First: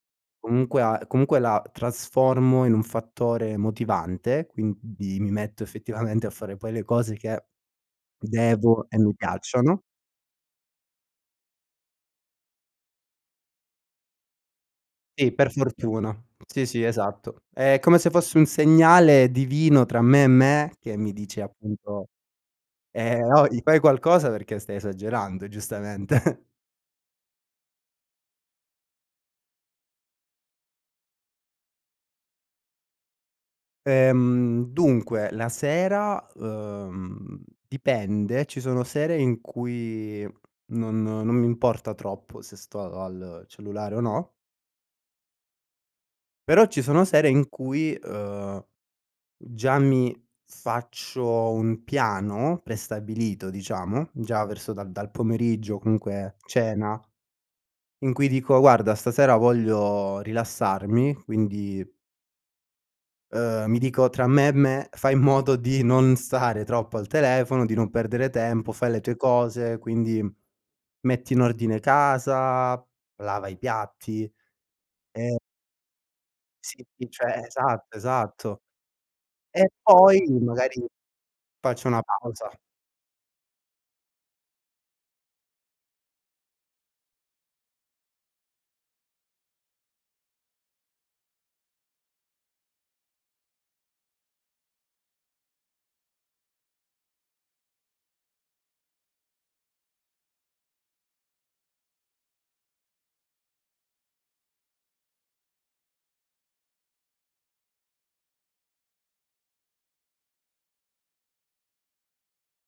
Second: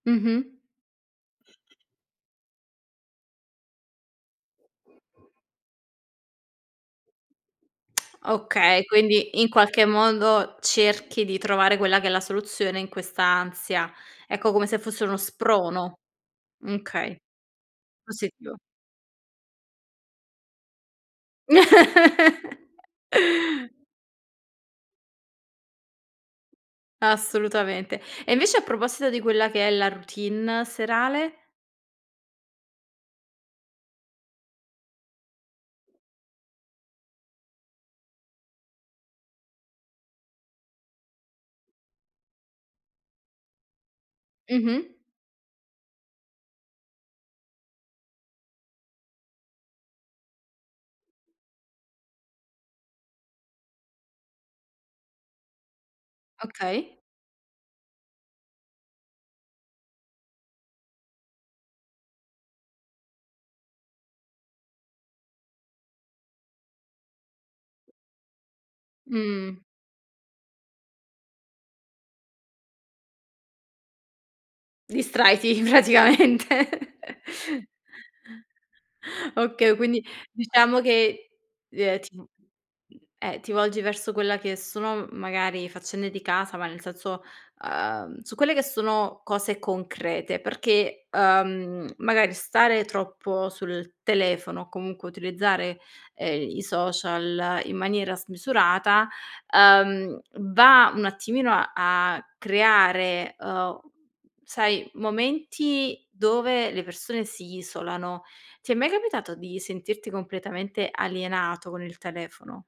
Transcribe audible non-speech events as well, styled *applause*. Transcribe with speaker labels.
Speaker 1: Mh-mh.
Speaker 2: Comunque a comunque la trasformo in un fattore motivante, quindi mi metto effettivamente a fare poi le cose che
Speaker 1: Okay,
Speaker 2: devo e mi
Speaker 1: quindi in
Speaker 2: piacciono.
Speaker 1: qualche modo cerchi di trovare quella che è la soluzione in questa ansia. Ecco, come se fosse uno
Speaker 2: Sì, per
Speaker 1: sprono.
Speaker 2: fortuna. Sì, sì,
Speaker 1: Okay.
Speaker 2: esatto. È come se fosse un
Speaker 1: Positivo.
Speaker 2: segnale divino tra me e me, che mi dice appunto:
Speaker 1: *laughs*
Speaker 2: ehm, "Ohi, fai qualcosa perché stai esagerando”, giustamente.
Speaker 1: Assolutamente. E invece a proposito di quella che è la routine serale?
Speaker 2: Ehm, dunque, la sera, ehm, dipende, ci sono sere in cui non non mi importa troppo se sto a al cellulare o no
Speaker 1: Mh-mh.
Speaker 2: però ci sono sere in cui, ehm, già mi faccio un piano prestabilito, diciamo, già verso dal dal pomeriggio, comunque
Speaker 1: Okay.
Speaker 2: cena, in cui dico: “Guarda, stasera voglio rilassarmi”, quindi ehm, mi dico tra me e me: “Fai in modo di non stare troppo al telefono, di non perdere tempo, fai le tue
Speaker 1: Mh.
Speaker 2: cose, quindi metti in ordine casa, lava i piatti e"
Speaker 1: Distrai ti praticamente.
Speaker 2: sì,
Speaker 1: *chuckles*
Speaker 2: cioè, esatto, esatto. E
Speaker 1: Okay, quindi
Speaker 2: poi,
Speaker 1: diciamo
Speaker 2: magari,
Speaker 1: che,
Speaker 2: faccio
Speaker 1: ehm,
Speaker 2: una
Speaker 1: ti m mhmm,
Speaker 2: pausa.
Speaker 1: eh, ti volgi verso quella che sono, m magari faccende di casa, ma nel senso, ehm, su quelle che sono cose concrete, perché, ehm, magari stare troppo sul telefono o comunque utilizzare, ehm, i social in maniera smisurata, ehm, va un attimino a a creare, ehm, sai momenti dove le persone si isolano. Ti è mai capitato di sentirti completamente alienato con il telefono?